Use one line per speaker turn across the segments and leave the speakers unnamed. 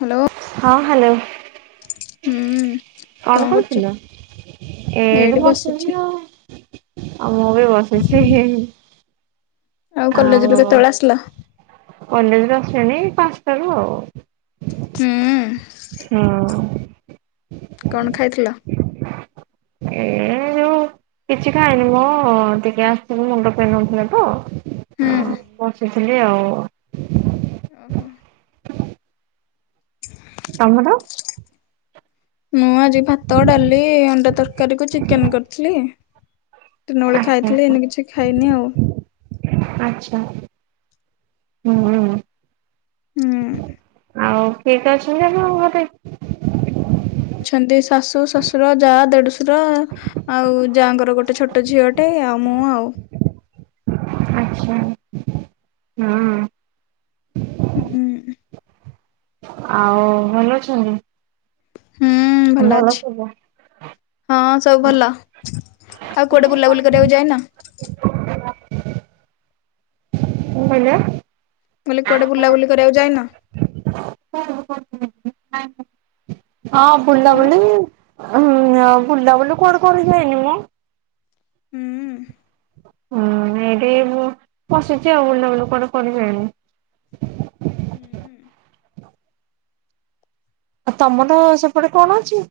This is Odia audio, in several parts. ହାଲୋ
ହଁ ହାଲୋ।
ହୁଁ
କଣ କରୁଥିଲ?
ଏଇଠି ବସିଛି।
ଆଉ ମୁଁ ବି ବସିଛି।
କଲେଜରୁ
ଆଉ
କେତେବେଳେ ଆସିଲ?
କଲେଜରୁ ଆସିଲେଣି ପାଞ୍ଚଟାରୁ ଆଉ।
ହୁଁ।
ହଁ।
କଣ ଖାଇଥିଲ?
ଏ ଯୋଉ କିଛି ଖାଇନି। ମୁଁ ଟିକେ ଆସିଥିଲି ମୁଣ୍ଡ ପେନ୍ ହଉଥିଲା ତ
ହୁଁ
ଆଉ ବସିଥିଲି ଆଉ।
ଓହୋ।
ତମର?
ମୁଁ ଆଜି ଭାତ, ଡାଲି, ଅଣ୍ଡା ତରକାରୀ କୁ ଚିକେନ କରିଥିଲି। ଦିନବେଳେ ଖାଇଥିଲି ଏଇନେ କିଛି ଖାଇନି ଆଉ।
ଆଛା। ହୁଁ।
ହୁଁ।
ଆଉ କିଏ କିଏ ଅଛନ୍ତି ଆପଣଙ୍କ ଘରେ?
ଅଛନ୍ତି ଶାଶୁ ଶଶୁର ଯା ଦେଢଶୁର ଆଉ ଯାଙ୍କର ଗୋଟେ ଛୋଟ ଝିଅ ଗୋଟେ ଆଉ ମୁଁ ଆଉ।
ଆଛା। ହୁଁ।
ହୁଁ ଉ।
ଆଉ ଭଲ ଅଛନ୍ତି?
ହୁଁ ଭଲ ଅଛି ହଁ ସବୁ ଭଲ। ଆଉ
କଣ
କୁଆଡେ ବୁଲାବୁଲି କରିଆକୁ ଯାଇନ?
କୋଉ ଭଳିଆ?
ମୁଁ କଲି କୁଆଡେ ବୁଲାବୁଲି କରିଆକୁ ଯାଇନ?
ହଁ ବୁଲା
କଣ?
ବୁଲି ହୁଁ ଆଉ ବୁଲାବୁଲି କୁଆଡୁ କରି ଯାଇନି ମ
ହୁଁ
ହୁଁ ଏଇଟି ମୁଁ ପଶିଛି ଆଉ ବୁଲା ବୁଲି କୁଆଡେ କରି ଯାଇନି।
ହୁଁ।
ଆ ତମ ତ ସେପଡେ କଣ ଅଛି?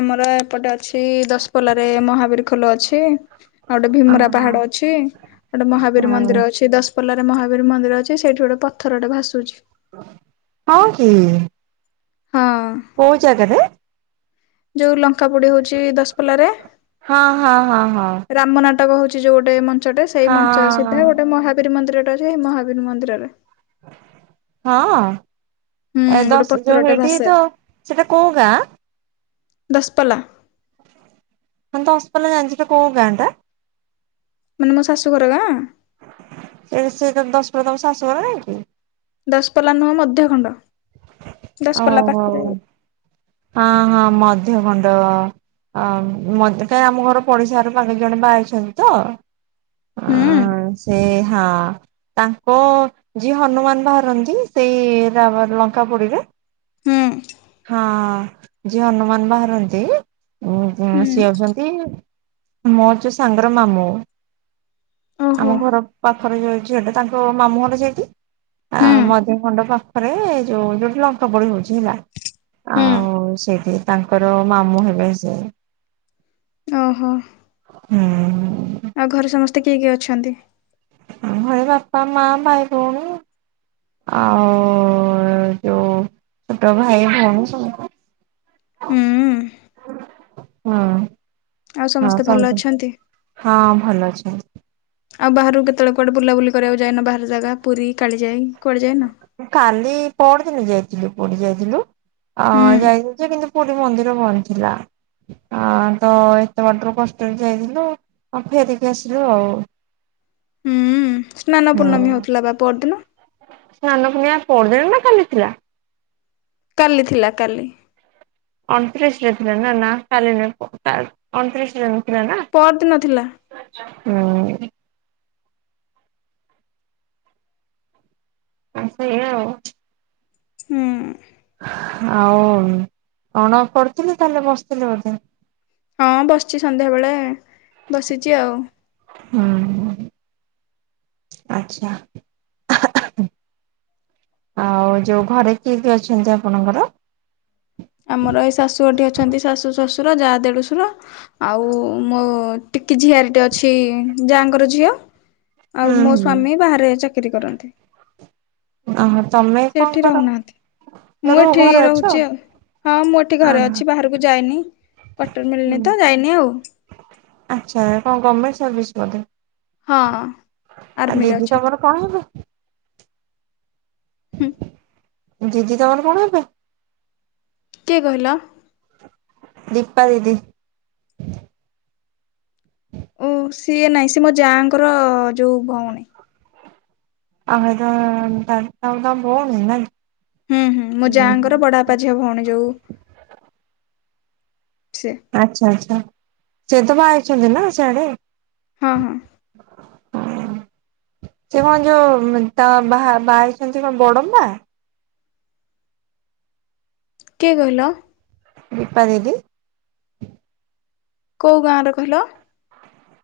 ଆମର ଏପଟେ ଅଛି ଦଶପଲାରେ ମହାବୀର ଖୋଲ ଅଛି। ଆଉ ଗୋଟେ ଭୀମରା ପାହାଡ ଅଛି ଆଉ ଗୋଟେ ମହାବୀର
ହଁ।
ମନ୍ଦିର ଅଛି ଦଶ୍ ପୋଲାରେ ମହାବୀର ମନ୍ଦିର ଅଛି ସେଇଠି ଗୋଟେ ପଥର ଟେ ଭାସୁଛି।
ଅ କି?
ହଁ।
କୋଉ ଜାଗାରେ?
ଯୋଉ ଲଙ୍କା ପୋଡି ହଉଛି ଦଶପଲାରେ
ହଁ ହଁ ହଁ
ରାମ ନାଟକ ହଉଛି ଯୋଉ ଗୋଟେ ମଞ୍ଚଟେ ସେଇ
ହଁ
ମଞ୍ଚ
ହଁ।
ସିଧା ଗୋଟେ ମହା ବୀର ମନ୍ଦିର ଟେ ଅଛି ହେ ମହାବୀର ମନ୍ଦିରରେ।
ହଁ?
ହୁଁ
ଏ
ଗୋଟେ
ଦଶ ଯୋଉ
ପଥରଟେ
ହେଇ ଟି
ଭାସେ
ଜୋ ସେଟା କୋଉ ଗାଁ?
ଦଶପଲା।
ହଁ ଦଶପଲା ଜାଣିଛି ସେଇଟା କୋଉ ଗାଁ ଟା?
ମାନେ ମୋ ଶାଶୁ ଘର ଗାଁ?
ଏରେ ସେ ତ ଦଶପଲା ତାଙ୍କ ଶାଶୁଘର ନାଇଁ କି?
ଦଶପଲା ନୁହଁ ମଧ୍ୟ ଖଣ୍ଡ ଦଶପଲା ପାଖରେ
ଓହୋ।
ଆଉ।
ହଁ ହଁ ମଧ୍ୟଖଣ୍ଡ। ଆ ମଧ୍ କାଇଁ ଆମ ଘର ପଡିଶା ଘର ପାଖରେ ଜଣେ ବାହା ହେଇଛନ୍ତି ତ।
ହୁଁ
ଆଁ ସେ ହା ତାଙ୍କ୍ କ ଯିଏ ହନୁମାନ ବାହାରନ୍ତି ସେଇ ର ର ଲଙ୍କା ପୋଡିରେ
ହୁଁ।
ହଁ ଯିଏ ହନୁମାନ ବାହାରନ୍ତି ଉଁ ଉଁ
ହୁଁ
ସିଏ ହଉଛନ୍ତି ମର ଯେ ସାଙ୍ଗର ମାମୁଁ
ଓହୋ
ଆମ ଘର ପାଖରେ ଯୋଉ ଝିଅଟେ ତାଙ୍କ ମାମୁଁ ଘର ସେଇଠି। ଆ
ହୁଁ
ମଝି ଖଣ୍ଡ ପାଖରେ ଯୋଉ ଯୋଉଠି ଲଙ୍କାପୋଡି ହଉଛି ହେଲା।
ହୁଁ
ଆଉ ସେଇଠି ତାଙ୍କର ମାମୁଁ ହେବେ ସେ।
ଅ ହ।
ହୁଁ।
ଆଉ ଘରେ ସମସ୍ତେ କିଏ କିଏ ଅଛନ୍ତି?
ଆଁ ଘରେ ବାପା ମା ଭାଇ ଭଉଣୀ। ଆଉ ଯୋଉ ଛୋଟ ଭାଇ ଭଉଣୀ ସମତେ। ହଁ।
ହୁଁ ଆଉ
ହଁ
ସମସ୍ତେ ଭଲ
ସମତେ
ଅଛନ୍ତି।
ହଁ ଭଲ ଅଛନ୍ତି।
ଆଉ ବାହରୁକୁ କେତବେଳେ କୁଆଡ଼େ ବୁଲାବୁଲି କରିବାକୁ ଯାଇନ ବାହାର ଜାଗା ପୁରୀ କାଳିଯାଇ କୁଆଡ଼େ ଯାଇନ?
ଉଁ କାଲି ପର୍ଦିନ ଯାଇଥିଲୁ ପୁରୀ ଯାଇଥିଲୁ ଆଁ
ହୁଁ
ଯାଇଥିଲୁ ଯେ କିନ୍ତୁ ପୁରୀ ମନ୍ଦିର ବନ୍ଦ ଥିଲା। ଆଁ ତ ଏତେ ବାଟରୁ କଷ୍ଟରେ ଯାଇଥିଲୁ ଆ ଫେରିକି ଆସିଲୁ ଆଉ।
ହୁଁ ସ୍ନାନ
ହୁଁ।
ପୂର୍ଣ୍ଣମୀ ହଉଥିଲା ବା ପରଦିନ।
ସ୍ନାନ ପୁର୍ଣିମା ପରଦିନ ନା କାଲି ଥିଲା।
କାଲି ଥିଲା କାଲି।
ଅଣତିରିଶ ରେ ଥିଲା ନା? ନା କାଲି [inaudible] ଅଣତିରିଶ ରେ ନଥିଲା ନା?
ପରଦିନ ଥିଲା।
[inaudible] ହୁଁ। [inaudible] ସେଇଆ ଆଉ।
ହୁଁ।
ଆଉ ଅଣ କରୁଥିଲେ। ତାହେଲେ, ବସିଥିଲେ ବୋଧେ।
ହଁ ବସିଛି ସନ୍ଧ୍ୟାବେଳେ, ବସିଛି ଆଉ।
ହୁଁ। ଆଚ୍ଛା। ଆଉ ଯୋଉ ଘରେ କିଏ କିଏ ଅଛନ୍ତି ଆପଣଙ୍କର?
ଆମର ଏଇ ଶାଶୁ ଘର ଠି ଅଛନ୍ତି ଶାଶୁ, ଶ୍ୱଶୁର, ଯା, ଦେଢଶୁର ଆଉ ମୋ ଟିକି ଝିଆରି ଟେ ଅଛି ଯା'ଙ୍କର ଝିଅ। ଆଉ
ହୁଁ
ମୋ
ହୁଁ।
ସ୍ଵାମୀ ବାହାରେ ଚାକିରୀ କରନ୍ତି।
ଓହୋ ତମେ
ସିଏ
କଣ
ଏଠି
କର
ରହୁନାହାନ୍ତି। ମୁଁ
ଘରୁ
ଏଠି
ଘରେ ଅଛ
ରହୁଛି ଆଉ। ହଁ, ମୁଁ ଏଠି
ଅହ
ଘରେ ଅଛି ବାହାରକୁ ଯାଇନି। କ୍ଵାଟର
ହୁଁ।
ମିଳିନି ତ ଯାଇନି ଆଉ।
ଆଚ୍ଛା। କ'ଣ ଗମେଣ୍ଟ ସର୍ଭିସ ବୋଧେ?
ହଁ,
ଆ
ଆର୍ମିରେ
ଦିଦି
ଅଛନ୍ତି।
ତମର କଣ [inaudible]
ହୁଁ।
ଦିଦି ତମର କ'ଣ ହେବେ?
କିଏ କହିଲ?
ଦୀପା ଦିଦି।
ଉଁ ସିଏ ନାଇଁ। ସିଏ ମୋ ଯା'ଙ୍କର ଯୋଉ ଭଉଣୀ।
ଆମେ ତ ତା ତା ତାଙ୍କ ଭଉଣୀ।
ହୁଁ, ହୁଁ ମୋ ଯା'ଙ୍କର ବଡବାପା ଝିଅ ଭଉଣୀ ଯୋଉ ସେ।
ଆଚ୍ଛା, ଆଚ୍ଛା ସିଏ ତ ବାହା ହେଇଛନ୍ତି ନା ସିଆଡେ।
ହଁ ହଁ।
ସିଏ କ'ଣ ଯୋଉ ତ ବା ବାହା ହେଇଛନ୍ତି କ'ଣ ବଡମ୍ବା?
କିଏ କହିଲ?
ଦୀପା ଦିଦି।
କୋଉ ଗାଁର କହିଲ?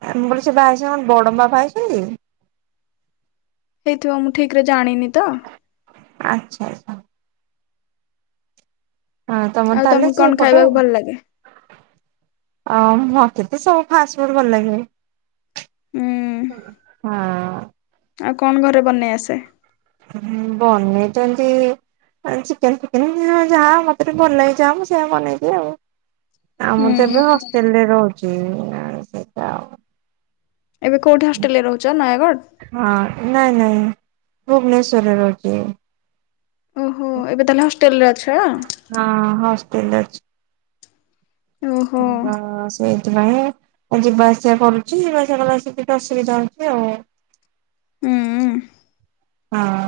ମୁଁ କହିଲି ସେ ବାହା ହେଇଛନ୍ତି କ'ଣ ବଡମ୍ବା ବାହା ହେଇଛନ୍ତି?
ହେଇଥିବ ମୁଁ ଠିକ ରେ ଜାଣିନି ତ।
ଆଚ୍ଛା, ଆଚ୍ଛା। ହଁ ତମର
ଆଉ
ତାହେଲେ,
ତମକୁ କଣ
ସେଇ ପଟେ।
ଖାଇବାକୁ ଭଲ ଲାଗେ?
ଅଁ ହଁ ମତେ ତ ସବୁ ଫାଷ୍ଟଫୁଡ ଭଲ ଲାଗେ।
ହୁଁ
ହଁ।
ଆଉ କଣ ଘରେ ବନେଇ ଆସେ?
ହୁଁ ବନେଇ ତ ଏନ୍ତି ଚିକେନ ଫିକେନ ଯାହା ମତେ ଟିକେ ଭଲ ଲାଗେ ଯାହା ମୁଁ ସେଇୟା ବନେଇଦିଏ ଆଉ। ଆ ମୁଁ
ହୁଁ
ତ ଏବେ ହଷ୍ଟେଲରେ ରହୁଛି ସେଇଟା ଆଉ।
ଏବେ କୋଉଠି ହଷ୍ଟେଲରେ ରହୁଛ ନୟାଗଡ଼?
ହଁ ନାଇଁ ନାଇଁ ଭୁବନେଶ୍ୱରରେ ରହୁଛି ମୁଁ।
ଓହୋ ଏବେ ତାହେଲେ ହଷ୍ଟେଲରେ ଅଛ?
ହଁ ହଷ୍ଟେଲରେ ଅଛି।
ଓହୋ
[unintelligible] ସେଇଥିପାଇଁ ଯିବା ଆସିବା କରୁଛି ଯିବା ଆସିବା କଲାବେଳେ ଟିକେ ଅସୁବିଧା ହଉଛି ଆଉ।
ହୁଁ ଉଁ।
ହଁ।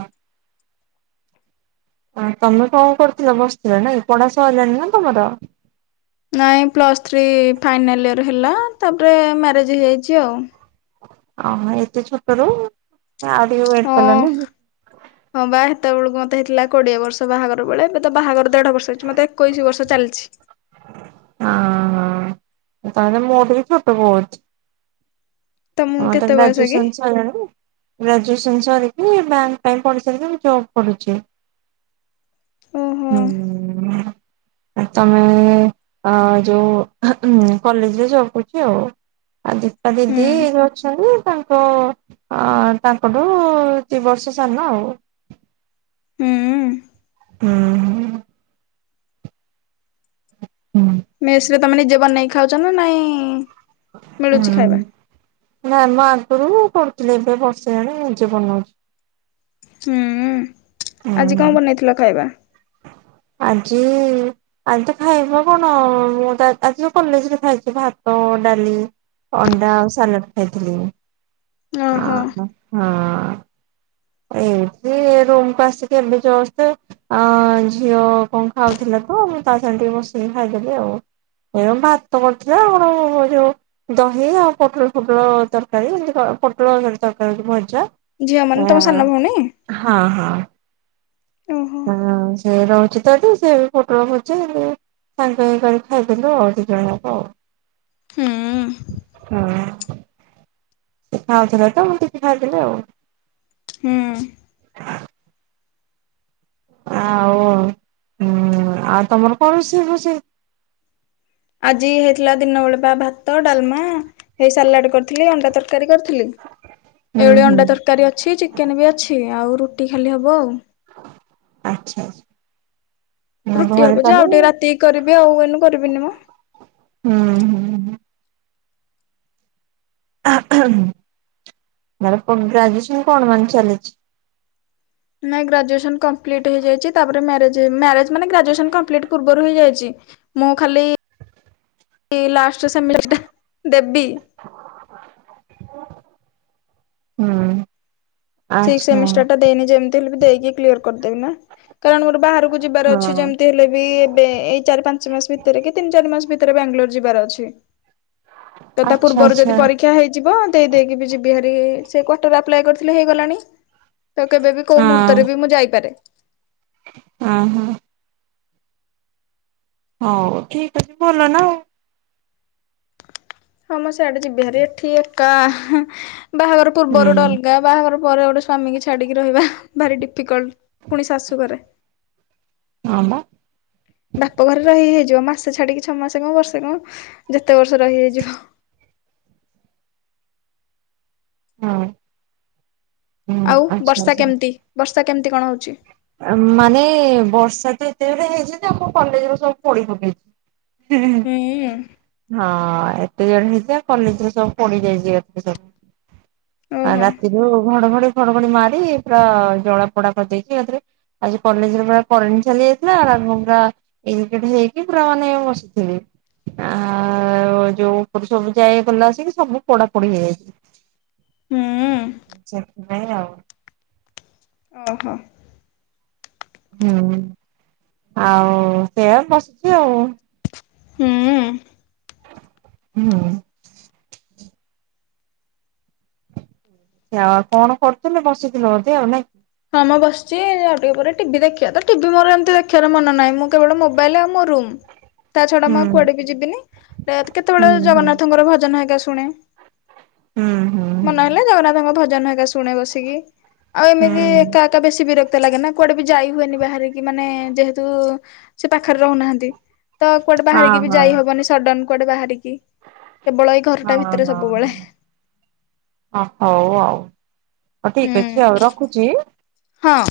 ତମେ କଣ କରୁଥିଲ ବସିଥିଲ ନାଇ ପଢା ସଇଲାଣି ନା ତମର?
ନାଇଁ ପ୍ଲସ୍ ଥ୍ରୀ ଫାଇନାଲ୍ ଇୟର ହେଲା ତାପରେ ମ୍ୟାରେଜ ହେଇଯାଇଛି ଆଉ।
ଅ ଏତେ ଛୋଟରୁ କାଇ ଆଉ ଟିକେ
ହଁ
ୱେଟ କଲନି?
ହଁ ବା ହେତେବେଳକୁ ମତେ ହେଇଥିଲା କୋଡିଏ ବର୍ଷ ବାହାଘର ବେଳେ ଏବେ ତ ବାହାଘର ଦେଢ ବର୍ଷ ହେଇଛି ମତେ ଏକୋଇଶି ବର୍ଷ ଚାଲିଛି।
ହଁ ହଁ ତାହେଲେ ମୋଠୁ ବି ଛୋଟ ବହୁତ।
ତମକୁ
ମୋର ତ
କେତେ ବୟସ କି?
ଗ୍ରାଜୁଏସନ ସଇଲାନି। ଗ୍ରାଜୁଏସନ ସରିକି ବ୍ୟାଙ୍କ ପାଇଁ ପଢ଼ି ସାରିକି ମୁ ଜବ୍ କରୁଛି।
ଓହୋ
ହୁଁ। ତମେ ଅ ଯୋଉ କଲେଜରେ ଜବ କରୁଛି ଆଉ। ଆଉ ଦୀପା
ହୁଁ
ଦିଦି ଅଛନ୍ତି ତାଙ୍କ ଅ ତାଙ୍କଠୁ ଦି ବର୍ଷ ସାନ ଆଉ।
ହୁଁ।
ହୁଁ। ହୁଁ।
ମେସରେ ତମେ ନିଜେ ବନେଇ କି ଖାଉଛ ନା ନାଇଁ
ହୁଁ
ମିଳୁଛି ଖାଇବା?
ନାଇ ମ ଆଗରୁ କରୁଥିଲି ଏବେ ବର୍ଷେ ହେଲାଣି ନିଜେ ବନଉଛି।
ହୁଁ ଆଜି
ହୁଁ
କଣ ବନେଇଥିଲ ଖାଇବା?
ଆଜି ଆଜି ତ ଖାଇ କଣ ମୁଁ ଆଜି ତ କଲେଜରେ ଖାଇଛି ଭାତ ଡାଲି ଅଣ୍ଡା ଆଉ ସାଲାଟ ଖାଇଥିଲି
ଓହୋ
ହଁ ହଁ। ଏଇଠି ରୁମକୁ ଆସିକି ଏବେ ଜଷ୍ଟ ଅ ଝିଅ କଣ ଖାଉଥିଲା ତ ମୁଁ ତା ସାଙ୍ଗରେ ବସିକି ଖାଇଦେଲି ଆଉ। ଏ ଭାତ କରିଥିଲା ଆଉ କଣ ଯୋଉ ଦହି ଆଉ ପୋଟଳ ଫୋଟଳ ତରକାରୀ ଯେମତି ପୋଟଳତି ତରକାରୀ ଭଜା
ଝିଅମ ମାନେ ତମ ସାନ ଭଉଣୀ?
ହଁ ହଁ।
ଓହୋ।
ହଁ ସେ ରହୁଛି ତ ଏଠି ସେ ପୋଟଳ ଭଜା ସାଙ୍ଗ ହେଇ କରି ଖାଇଦେଲୁ ଆଉ ଦି ଜଣ ଯାକ।
ହୁଁ।
ହଁ ଖାଉଥିଲା ତ ମୁଁ କିଛି ଖାଇଥିଲେ ଆଉ।
ହୁଁ।
ଆଉ ହଁ ଆଉ ତମର କଣ ରୋଷେଇ ଫୋସେଇ?
ଆଜି ହେଇଥିଲା ଦିନ ବେଳେ ବା ଭାତ ଡାଲମା ସେଇ ସାଲାଟ କରିଥିଲି ଅଣ୍ଡା ତରକାରୀ କରିଥିଲି।
ହୁଁ
ଏଇଭଳି
ହୁଁ
ଅଣ୍ଡା ତରକାରୀ ଅଛି ଚିକେନ ବି ଅଛି ଆଉ ରୁଟି ଖାଲି ହବ ଆଉ।
ଆଚ୍ଛା। ଆଚ୍ଛା
ରୁଟି
ଘରେ
ହବ ଯେ
ତାହେଲେ
ଆଉ ଟିକେ ରାତି କରିବି ଆଉ ଏନୁ କରିବିନି ମ।
ହୁଁ ହୁଁଁ। [unintelligible] ଗ୍ରାଜୁଏସନ୍ କଣ ମାନେ ଚାଲିଛି।
ନାଇଁ ଗ୍ରାଜୁଏସନ୍ କମ୍ପ୍ଲିଟ ହେଇଯାଇଛି ତାପରେ ମ୍ୟାରେଜ୍ ମ୍ୟାରେଜ୍ ମାନେ ଗ୍ରାଜୁଏସନ୍ କମ୍ପ୍ଲିଟ ପୂର୍ବରୁ ହେଇଯାଇଛି। ମୁଁ ଖାଲି ଲାଷ୍ଟ୍ ସେମିଷ୍ଟାର ଦେବି
ହୁଁ।
ସେଇ
ଆଚ୍ଛା।
ସେମିଷ୍ଟାର ଟା ଦେଇନି ଯେମିତି ହେଲେ ଦେଇକି କଲିୟର କରିଦେବି ନା କାରଣ ମୋର ବାହାର କୁ ଯିବାର
ହଁ।
ଅଛି ଯେମିତି ହେଲେ ବି ଏବେ ଏଇ ଚାରି ପାଞ୍ଚ ମାସ ଭିତରେ କି ତିନି ଚାରି ମାସ ଭିତରେ ବାଙ୍ଗାଲୋର ଯିବାର ଅଛି। ତ ତା
ଆଚ୍ଛା
ପୂର୍ବରୁ ଯଦି
ଆଚ୍ଛା
ପରୀକ୍ଷା ହେଇଯିବ ଦେଇ ଦେଇକି ବି ଯିବି ହାରି ସେ କ୍ଵାଟର ଆପ୍ଲାଏ କରିଥିଲେ ହେ ଗଲାଣି ତ କେବେ ବି କୋଉ ମୁହୂର୍ତ୍ତରେ ବି ମୁଁ ଯାଇପାରେ।
ଅ ହଁ। ହଉ ଠିକ୍ ଅଛି ଭଲ ନା ଆଉ।
ହଁ ମୁଁ ସେଆଡେ ଯିବି ଭାରି ଏଠି ଏକା ବାହାଘର
ହୁଁ
ପୂର୍ବରୁ ଅଲଗା ବାହାଘର ପରେ ଗୋଟେ ସ୍ଵାମୀ କି ଛାଡିକି ରହିବା ଭାରି ଡିଫିକଲ୍ଟ ପୁଣି ଶାଶୁଘରେ।
ହଁ ବା।
ବାପ ଘରେ ରହି ହେଇଯିବ ମାସେ ଛାଡିକି ଛଅ ମାସ କଣ ବର୍ଷେ କଣ ଯେତେ ବର୍ଷ ରହି ହେଇଯିବ।
ହଁ। ହୁଁ
ଆଉ
ଆଚ୍ଛା
ବର୍ଷା
ଆଚ୍ଛା।
କେମିତି ବର୍ଷା କେମିତି କଣ ହଉଛି?
ମାନେ ବର୍ଷା ତ ଏତେ ଯୋର ରେ ହେଇଚି ଯେ ଆମ‌ କଲେଜ ରୁ ସବୁ ପୋଡି ପକେଇଛି। ହୁଁ ହଁ। [unintelligible] କଲେଜ ରେ ସବୁ ପୋଡିଯାଇଛି ସବୁ ଆଉ
ଓହୋ
ରାତି ଯୋଉ ଘଡ଼ଘଡ଼ି ଫଡଘଡି ମାରି ପୁରା ଜଳା ପୋଡା କରିଦେଇଚି ଏକାଥରେ ଆଜି କଲେଜରେ ପୁରା କରେଣ୍ଟ୍ ଚାଲି ଯାଇଥିଲା [unintelligible] [unintelligible] ହେଇକି ପୁର ମାନେ ବସିଥିଲି। ଆଉ ଯୋଉ ଉପରେ ସବୁ ଯାଇ ଗଲା ଆସିକି ସବୁ ପୋଡାପୋଡି ହେଇଯାଇଛି।
ହୁଁ।
ସେଥିପାଇଁ ଆଉ।
ଓହୋ।
ହୁଁ ଆଉ ସେଇଆ ବସିଛି ଆଉ।
ହୁଁ।
ହୁଁ। ଆଉ କଣ କରୁଥିଲେ ବସିଥିଲେ ବୋଧେ ଆଉ ନାଇଁ?
ହଁ ମ ବସିଛି ଆଉ ଟିକେ ପରେ ଟିଭି ଦେଖିବା ତ ଟିଭି ମୋର ଏମିତି ଦେଖିବା ମନ ନାହିଁ ମୁଁ କେବଳ ମୋବାଇଲ ଆଉ ମୋ ରୁମ୍
ହ
ତା ଛଡା ମୁଁ କୁଆଡେ ବି ଯିବିନି
ହୁଁ
କେତେବେଳେ
ହୁଁ
ଜଗନ୍ନାଥଙ୍କର ଭଜନ ହେଇଗା ଶୁଣେ।
ହୁଁ
ମନହଲେ ଜଗନ୍ନାଥଙ୍କ ଭଜନ ହେରିକା ଶୁଣେ ବସିକି ଆଉ
ହୁଁ
ଏମିତି ଏକା ଏକା ବେଶୀ ବିରକ୍ତ ଲାଗେ ନା କୁଆଡେ ବି ଯାଇ ହୁଏନି ବାହାରିକି ମାନେ ଯେହେତୁ ସେ ପାଖରେ ରହୁନାହାନ୍ତି। ତ କୁଆଡେ
ହଁ
ବାହାରିକି ବି
ହଁ
ଯାଇ ହବନି ସଡନ୍ କୁଆଡେ ବାହାରିକି କେବଳ ଏଇ ଘରଟା ଭିତରେ ସବୁବେଳେ
ଅ ହଉ ଆଉ ଆଉ
ହୁଁ
ଠିକ୍ ଅଛି ରଖୁଛି?
ହଁ।